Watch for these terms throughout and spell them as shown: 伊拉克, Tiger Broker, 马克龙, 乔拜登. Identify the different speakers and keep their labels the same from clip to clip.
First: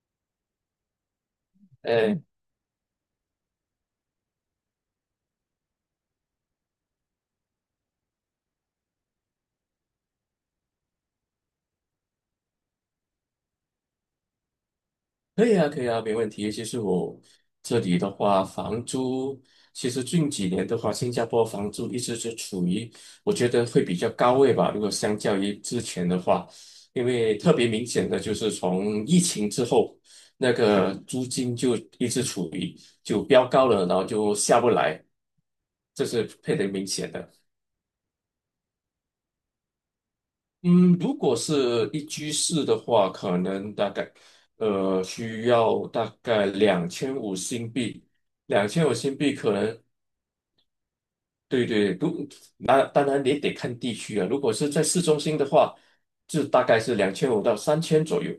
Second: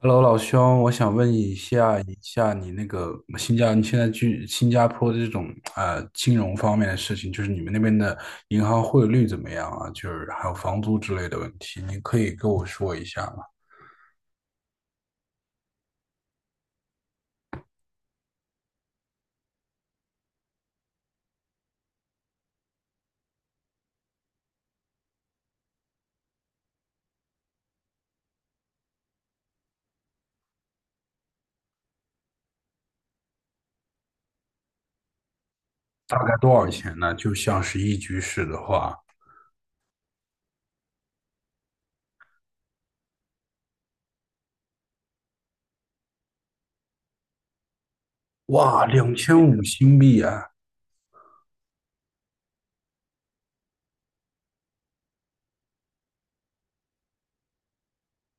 Speaker 1: Hello，老兄，我想问一下
Speaker 2: 哎，
Speaker 1: 一下你那个你现在去新加坡的这种金融方面的事情，就是你们那边的银行汇率怎么样啊？就是还有房租之类的问题，你可以跟我说一下吗？
Speaker 2: 可以啊，可以啊，没问题。其实我这里的话，房租其实近几年的话，新加坡房租一直是处于我觉得会比较高位吧。如果相较于之前的话，因为特别明显的就是从疫情之后，那个租金就一直处于就飙高了，然后就下不来，这
Speaker 1: 大
Speaker 2: 是
Speaker 1: 概多
Speaker 2: 特别
Speaker 1: 少
Speaker 2: 明
Speaker 1: 钱
Speaker 2: 显
Speaker 1: 呢？
Speaker 2: 的。
Speaker 1: 就像是一居室的话。
Speaker 2: 嗯，如果是一居室的话，可能大概需要大概两千五新币。两
Speaker 1: 哇，
Speaker 2: 千五
Speaker 1: 两
Speaker 2: 新币
Speaker 1: 千
Speaker 2: 可
Speaker 1: 五
Speaker 2: 能
Speaker 1: 新币啊！
Speaker 2: 对对，那当然也得看地区啊。如果是在市中心的话，就大概是两千五到三千左右，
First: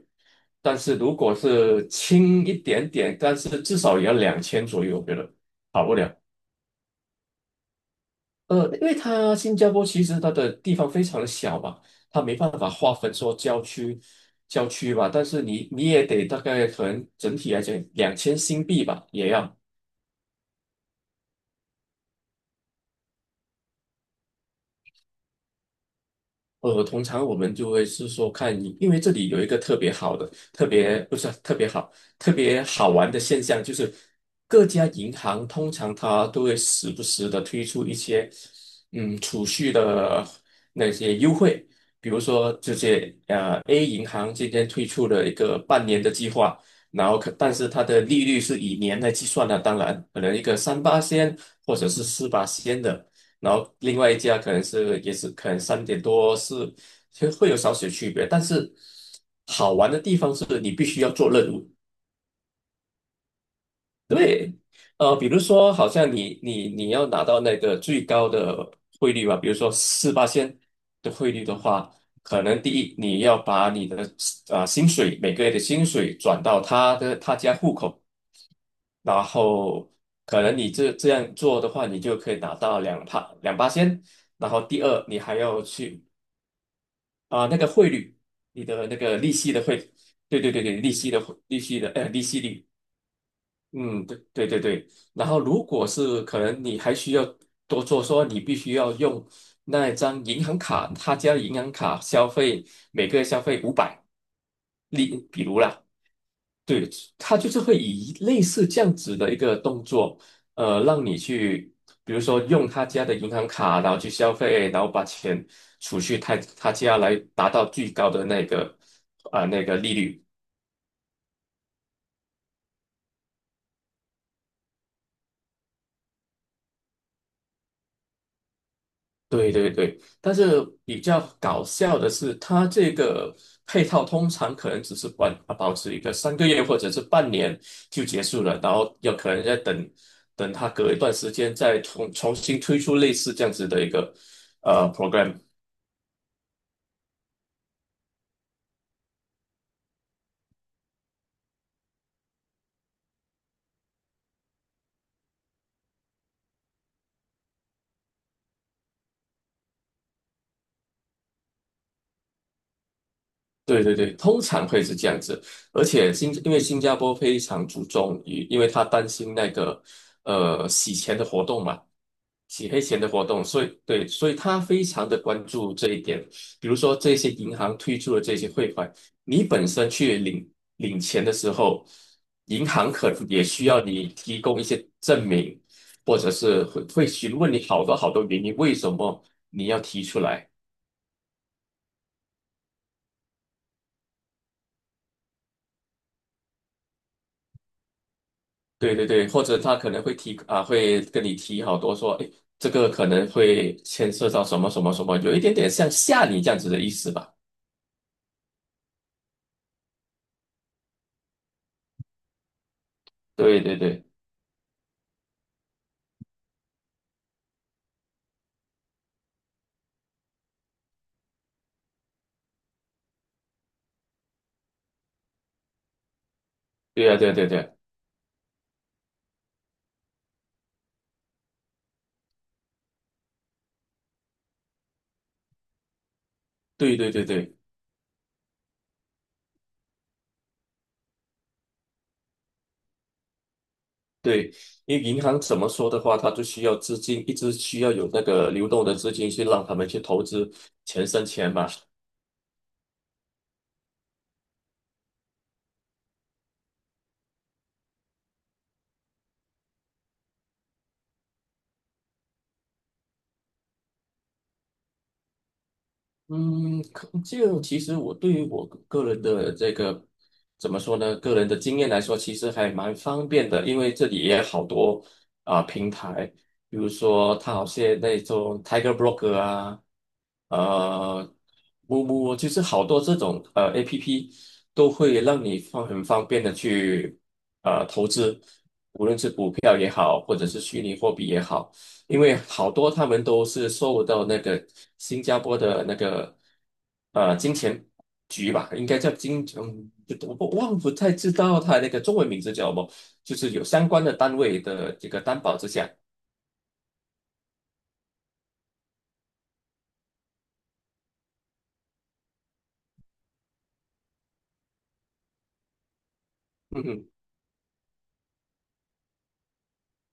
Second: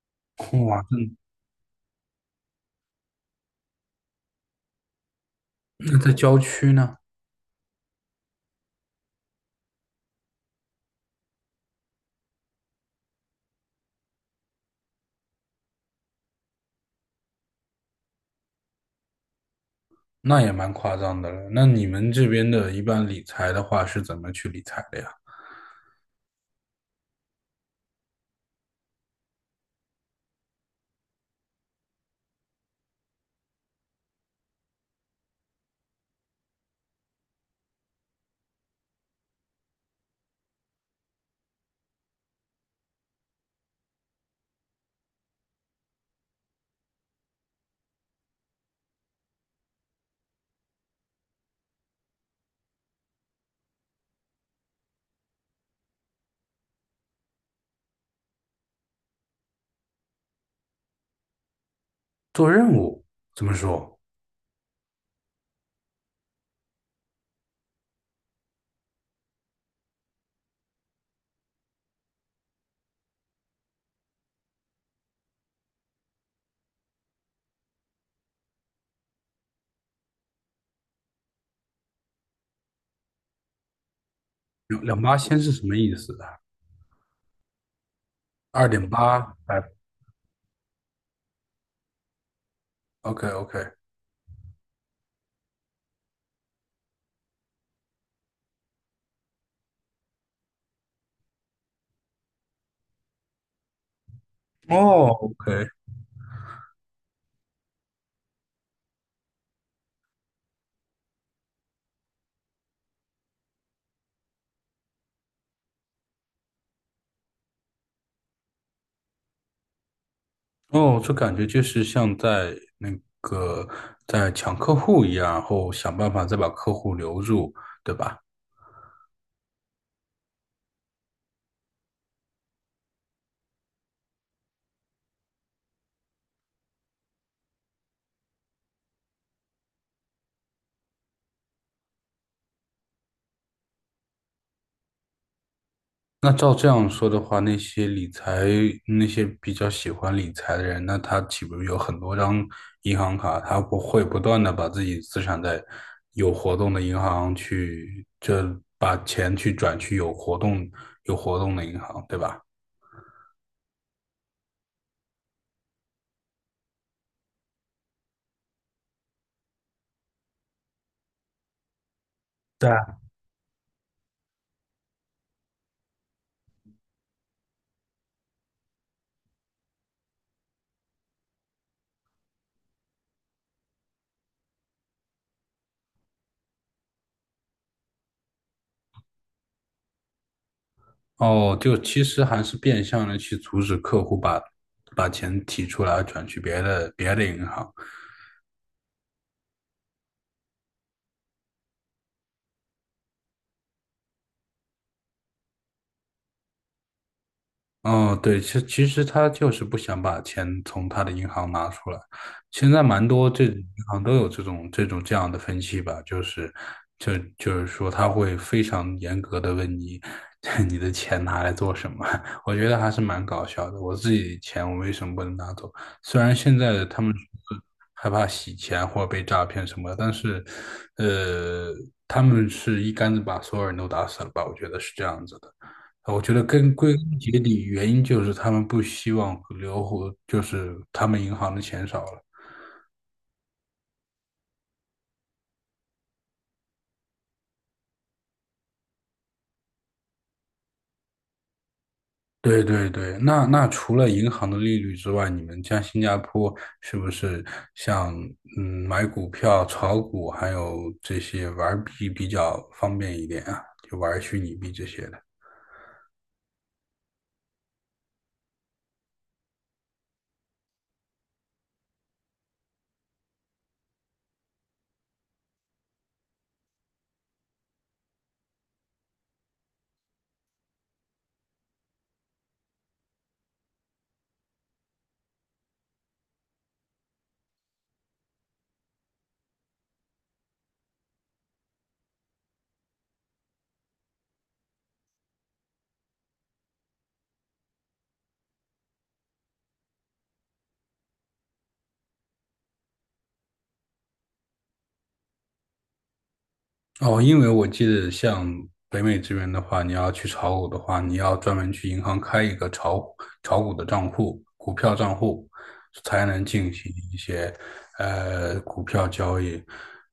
Speaker 2: 但
Speaker 1: 哇，
Speaker 2: 是如果是轻一点点，但是至少也要两千左右，我觉得。不
Speaker 1: 那在
Speaker 2: 了。
Speaker 1: 郊区呢？
Speaker 2: 因为它新加坡其实它的地方非常的小吧，它没办法划分说郊区吧，但是你也得大概可能整体来讲两千新币吧，也要。
Speaker 1: 那也蛮夸张的了。那你们这边的一般理财的话是怎么去理财的呀？
Speaker 2: 通常我们就会是说看你，因为这里有一个特别好的、特别不是特别好、特别好玩的现象，就是各家银行通常它都会时不时的推出一些储蓄的那些优惠。比如说这些A 银行今天推出了一个半年的计划，然后但是它的利率是以年来计算的，当然可能一个三八仙或者是四八仙的。然后另外一家可能是也是可能三点多是实会有少许区别，但是好玩的地方是你必须要做任务。
Speaker 1: 做任务怎么说？
Speaker 2: 比如说好像你要拿到那个最高的汇率吧，比如说四八线的汇率的话，可能第一你要把你的薪水，每个月的薪水转到他家户口，然后可能你这样做的话，你就可以拿到两八仙，然后第
Speaker 1: 两
Speaker 2: 二，
Speaker 1: 八
Speaker 2: 你还
Speaker 1: 千是
Speaker 2: 要
Speaker 1: 什么意
Speaker 2: 去
Speaker 1: 思啊？
Speaker 2: 那个汇率，你
Speaker 1: 二
Speaker 2: 的
Speaker 1: 点
Speaker 2: 那个利
Speaker 1: 八，
Speaker 2: 息
Speaker 1: 哎
Speaker 2: 的汇，对对对对，利息的汇利息的呃利息率，
Speaker 1: ，OK， OK。
Speaker 2: 嗯，对对对对。然后如果是可能你还需要多做说，你必须要用那一张银行卡，他家银行卡消费，每个月消费500，
Speaker 1: 哦
Speaker 2: 比如
Speaker 1: ，OK。
Speaker 2: 啦。对，他就是会以类似这样子的一个动作，让你去，比如说用他家的银行卡，然后去消费，然后把钱储蓄他家来达到最高的那个那个利率。
Speaker 1: 哦，这感觉就是像在那个在抢客户一样，然后想办法再把客户留住，对吧？
Speaker 2: 对对对，但是比较搞笑的是，它这个配套通常可能只是保持一个3个月或者是半年就结束了，然后有可能再等它隔一段时间再重新推出类似这样子的一个program。
Speaker 1: 那照这样说的话，那些比较喜欢理财的人，那他岂不是有很多张银行卡？他不会不断的把自己资产在有活动的银行去，就把钱去转去有活动的银行，对吧？
Speaker 2: 对对对，通常会是这样子，而且因为新加坡非常注重于，因为他担心那个洗钱的活动嘛，洗黑钱的活动，所以对，所以他非常的关注这一点。比如说这些银行推出的这些汇款，你本身去领钱的时候，银行可能也需要你提供一些证明，或者是会询问你好多好多原因，为什么你要提出来。
Speaker 1: 哦，就其实还是变相的去阻止客户把钱提出来转去别的银行。
Speaker 2: 对对对，或者他可能会提啊，会跟你提好多说，哎，这个可能会牵涉到什么什么什么，有一点点像吓你这样子的意思吧？
Speaker 1: 哦，对，其实他就是不想把钱从他的银行拿出来。现在蛮多这种
Speaker 2: 对对
Speaker 1: 银行
Speaker 2: 对，
Speaker 1: 都有这种这样的分析吧，就是说他会非常严格的问你 你的钱拿来做什么。我觉得还是蛮搞笑的。我自己的钱我为什么不能拿走？虽然现在的他
Speaker 2: 对
Speaker 1: 们
Speaker 2: 啊，对对
Speaker 1: 说
Speaker 2: 对，
Speaker 1: 害怕洗钱或者被诈骗什么的，但是呃，他们是一竿子把所有人都打死了吧？我觉得是这样子的。我觉得归
Speaker 2: 对对
Speaker 1: 根
Speaker 2: 对
Speaker 1: 结
Speaker 2: 对
Speaker 1: 底原因就是他们不希望留活，就是他们银行的钱少了。
Speaker 2: 对，因为银行怎么说的话，它就需要资金，一直需要有那个流动的资金去让他们去投资，钱生钱嘛。
Speaker 1: 对对对。那除了银行的利率之外，你们像新加坡是不是像买股票、炒股，还有这些玩币比较方便一点啊？就玩虚拟币这些的。
Speaker 2: 嗯，就其实我对于我个人的这个怎么说呢？个人的经验来说，其实还蛮方便的，因为这里也有好多平台，比如说它好些那种 Tiger Broker 啊，呃，木木，就是好多这种APP 都会让你很方便的去投资。票也好，或者是虚拟货币也好，因为好多他们都是受到那个新加坡的那个金钱局吧，应该叫金，嗯，不我不忘不太知道它那个中文名字叫什么，就是有相关的单位的这个担保之下。
Speaker 1: 哦，因为我记得像北美这边的话，你要去炒股的话，你要专门去银行开一个炒股的账户、股票账户，才能进
Speaker 2: 嗯
Speaker 1: 行
Speaker 2: 哼。
Speaker 1: 一些股票交易。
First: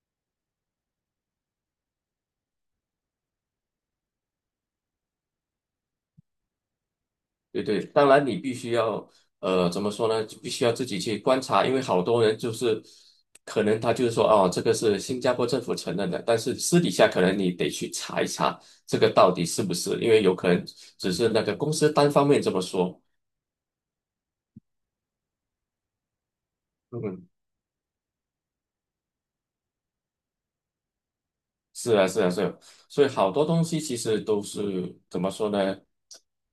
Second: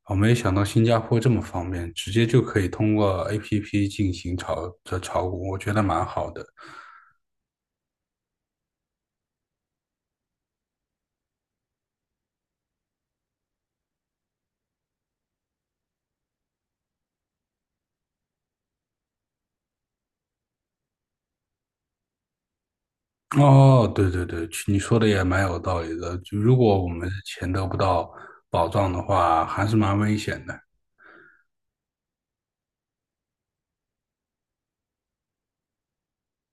Speaker 1: 我没想到新加坡这么方便，直接就可以通过 APP 进行炒股，我觉得蛮好的。
Speaker 2: 对对，当然你必须要，怎么说呢？就必须要自己去观察，因为好多人就是可能他就是说，哦，这个是新加坡政府承认的，但是私底下可能你得去查一查这个到底是不是，因为有可能只是那个公司单方面这么说。
Speaker 1: 哦，对对对，你说的也蛮有道理的。就如果我们的
Speaker 2: 嗯，
Speaker 1: 钱得不到保障的话，还是蛮危险的。
Speaker 2: 是啊，是啊，是啊，所以好多东西其实都是怎么说呢？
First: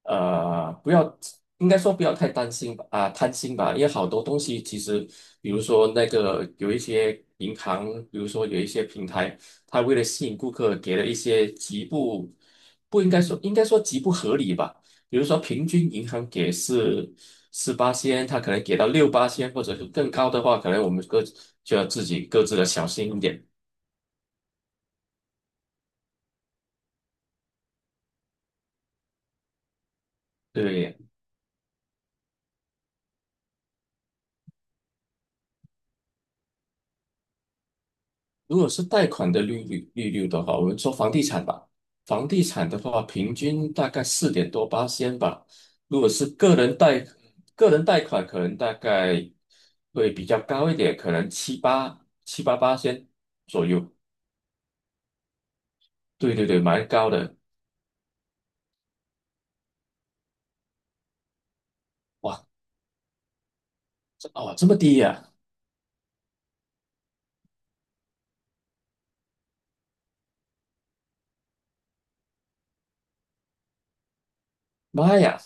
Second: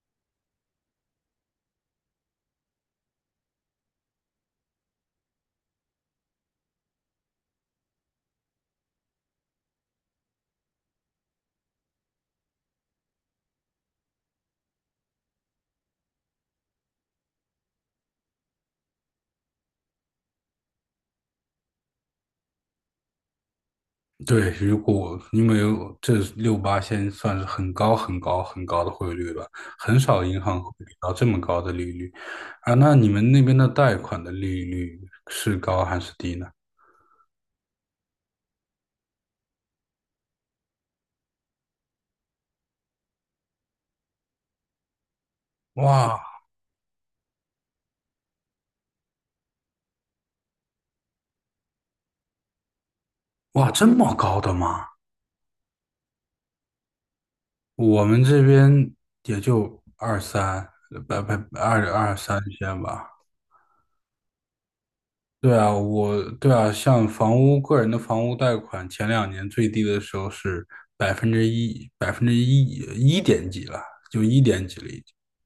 Speaker 2: 不要，应该说不要太担心吧，啊，贪心吧，因为好多东西其实，比如说那个有一些银行，比如说有一些平台，它为了吸引顾客，给了一些极不，不应该说，应该说极不合理吧。比如说平均银行给是四八仙，它可能给到六八仙，或者是更高的话，可能我们就要自己各自的小心一点。
Speaker 1: 对，如果因为这六八现在算是很高很高很高的汇率了，很少银行会给
Speaker 2: 对。
Speaker 1: 到这么高的利率啊。那你们那边的贷款的利率是高还是低呢？
Speaker 2: 如果是贷款的利率的话，我们说房地产吧，房地产的话，平均大概四点多八仙吧。如果
Speaker 1: 哇。
Speaker 2: 是个人贷，个人贷款可能大概会比较高一点，可能七八八千左
Speaker 1: 哇，这
Speaker 2: 右。
Speaker 1: 么高的吗？
Speaker 2: 对对对，蛮高的。
Speaker 1: 我们这边也就二三，百二三
Speaker 2: 哇，
Speaker 1: 线吧。
Speaker 2: 这么低呀、
Speaker 1: 对啊。像房屋个人的房屋贷款，前两年最低的时候是百分之一，百分之一一点几了，就一点几了已经。
Speaker 2: 妈呀！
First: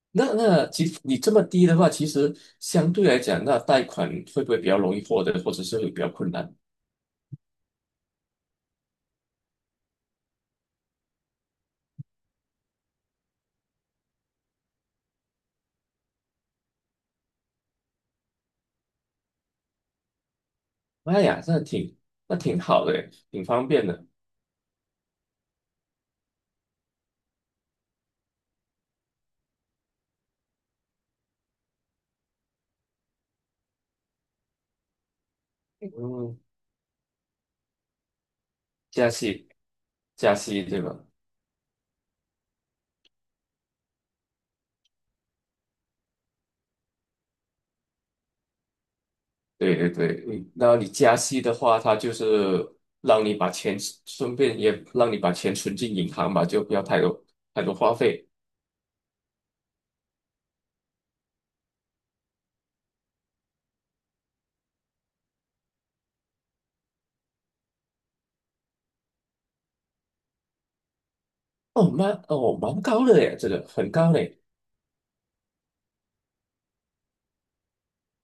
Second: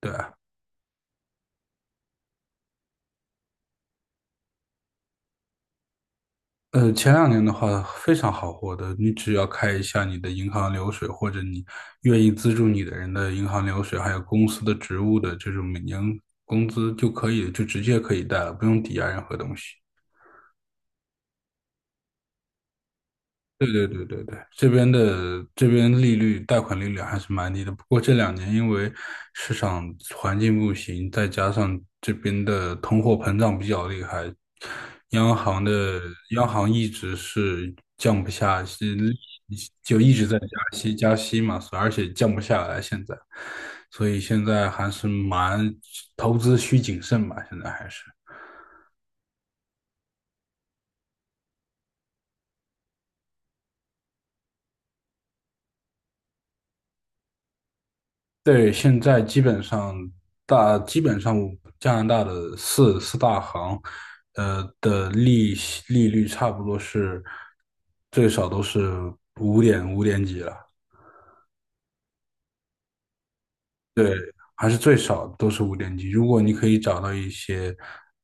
Speaker 1: 对
Speaker 2: 那
Speaker 1: 啊。
Speaker 2: 那其实你这么低的话，其实相对来讲，那贷款会不会比较容易获得，或者是会比较困难？
Speaker 1: 前两年的话非常好获得，你只要开一下你的银行流水，或者你愿意资助你的人的银行流水，还有公司的职务的这种每年工资就可以，就直接可以贷了，不用抵押任何东西。
Speaker 2: 妈呀，那挺好的，挺方
Speaker 1: 对对
Speaker 2: 便
Speaker 1: 对
Speaker 2: 的。
Speaker 1: 对对，这边贷款利率还是蛮低的，不过这两年因为市场环境不行，再加上这边的通货膨胀比较厉害，央行的
Speaker 2: 嗯，
Speaker 1: 央行一直是降不下息，
Speaker 2: 加息，
Speaker 1: 就一直
Speaker 2: 加
Speaker 1: 在
Speaker 2: 息
Speaker 1: 加
Speaker 2: 对
Speaker 1: 息
Speaker 2: 吧？
Speaker 1: 加息嘛，而且降不下来现在，所以现在还是蛮投资需谨慎吧，现在还是。
Speaker 2: 对对对，然后你加息的话，它就是让你把钱，顺便也让你把钱存进银行吧，就不要太多太多花费。
Speaker 1: 对，现在基本上加拿大的四大行，的利率差不多是最少都是五点几了。
Speaker 2: 哦，蛮高的耶，这个很高
Speaker 1: 对，
Speaker 2: 嘞。
Speaker 1: 还是最少都是五点几。如果你可以找到一些，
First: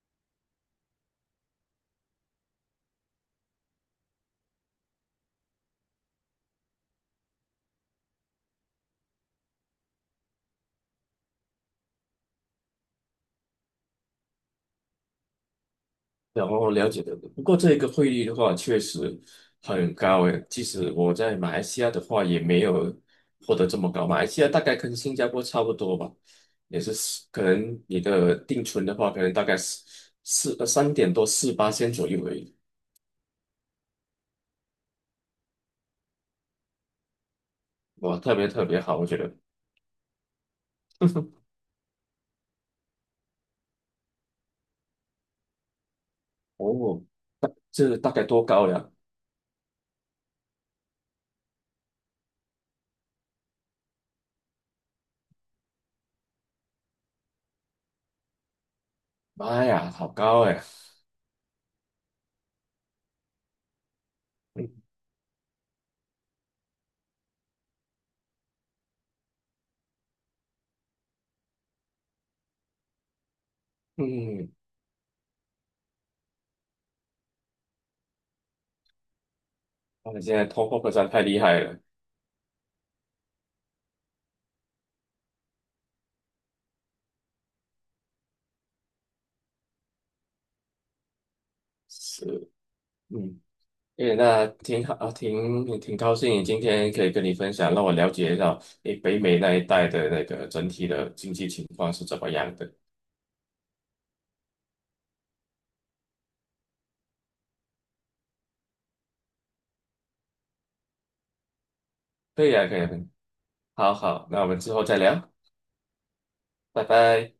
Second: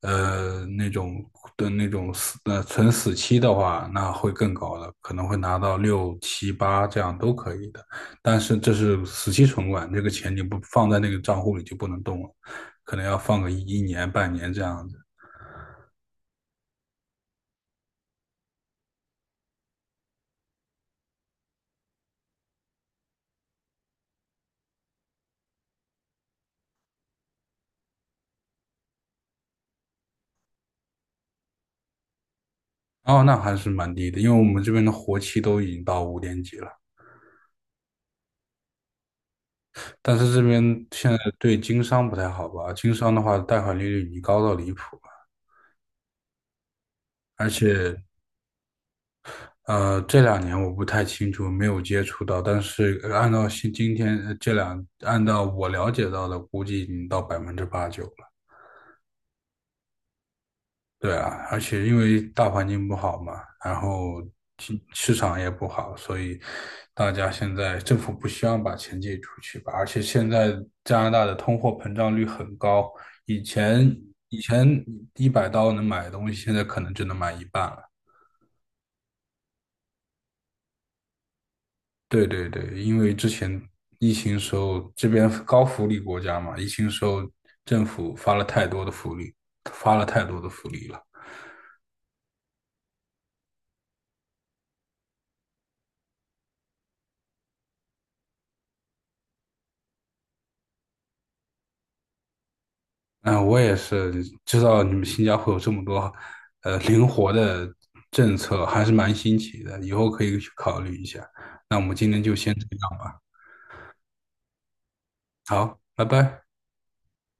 Speaker 1: 呃，那种那种存死期的话，那会更高的，可能会拿到六七八这样都可以的。但是这是死期存款，这个钱你不放在那个账户里就不能动了，可能要放个一年半年这样子。
Speaker 2: 然后了解的，不过这个汇率的话确实很高诶，即使我在马来西亚的话也没有获得这么高，马来西亚大概跟新加坡差不多吧，也是四可能你的定存的话，可能大概四四呃三点多四八千左右而已。
Speaker 1: 哦，那还是蛮低的，因为我们这边的活期都已经到五点几了。
Speaker 2: 哇，特别特别好，我觉得。
Speaker 1: 但是这边现在 对经商不太好吧？经商的话，贷款利率已经高到离谱了，
Speaker 2: 哦，
Speaker 1: 而且
Speaker 2: 这大概多高呀？
Speaker 1: 这两年我不太清楚，没有接触到。但是按照现今天呃这两，按照我了解到的，估计已经到百分之八九了。
Speaker 2: 妈呀，好高哎！
Speaker 1: 对啊，而且因为大环境不好嘛，然后市场也不好，所以大家现在政府不希望把钱借出去吧。而且现在加拿大的通货膨胀率很高，以前以
Speaker 2: 嗯，
Speaker 1: 前100刀能买的东西，现在可能只能买一半了。
Speaker 2: 他们现在通货膨胀太厉害了。
Speaker 1: 对对对，因为之前疫情时候，这边高福利国家嘛，疫情时候政府发了太多的福利，发了太多的福利了。
Speaker 2: 是，嗯。诶，那挺好，挺高兴今天可以跟你分享，让我了解到北美那一带的那个整体的经济情况是怎么样的。
Speaker 1: 嗯，我也是知道你们新加坡有这么多灵活的政策，还是蛮新奇的，以后可以去考虑一下。那我们今天就
Speaker 2: 可
Speaker 1: 先
Speaker 2: 以
Speaker 1: 这
Speaker 2: 啊，可以啊，
Speaker 1: 样吧。
Speaker 2: 好好，那我们之后再聊，
Speaker 1: 好，拜拜。
Speaker 2: 拜拜。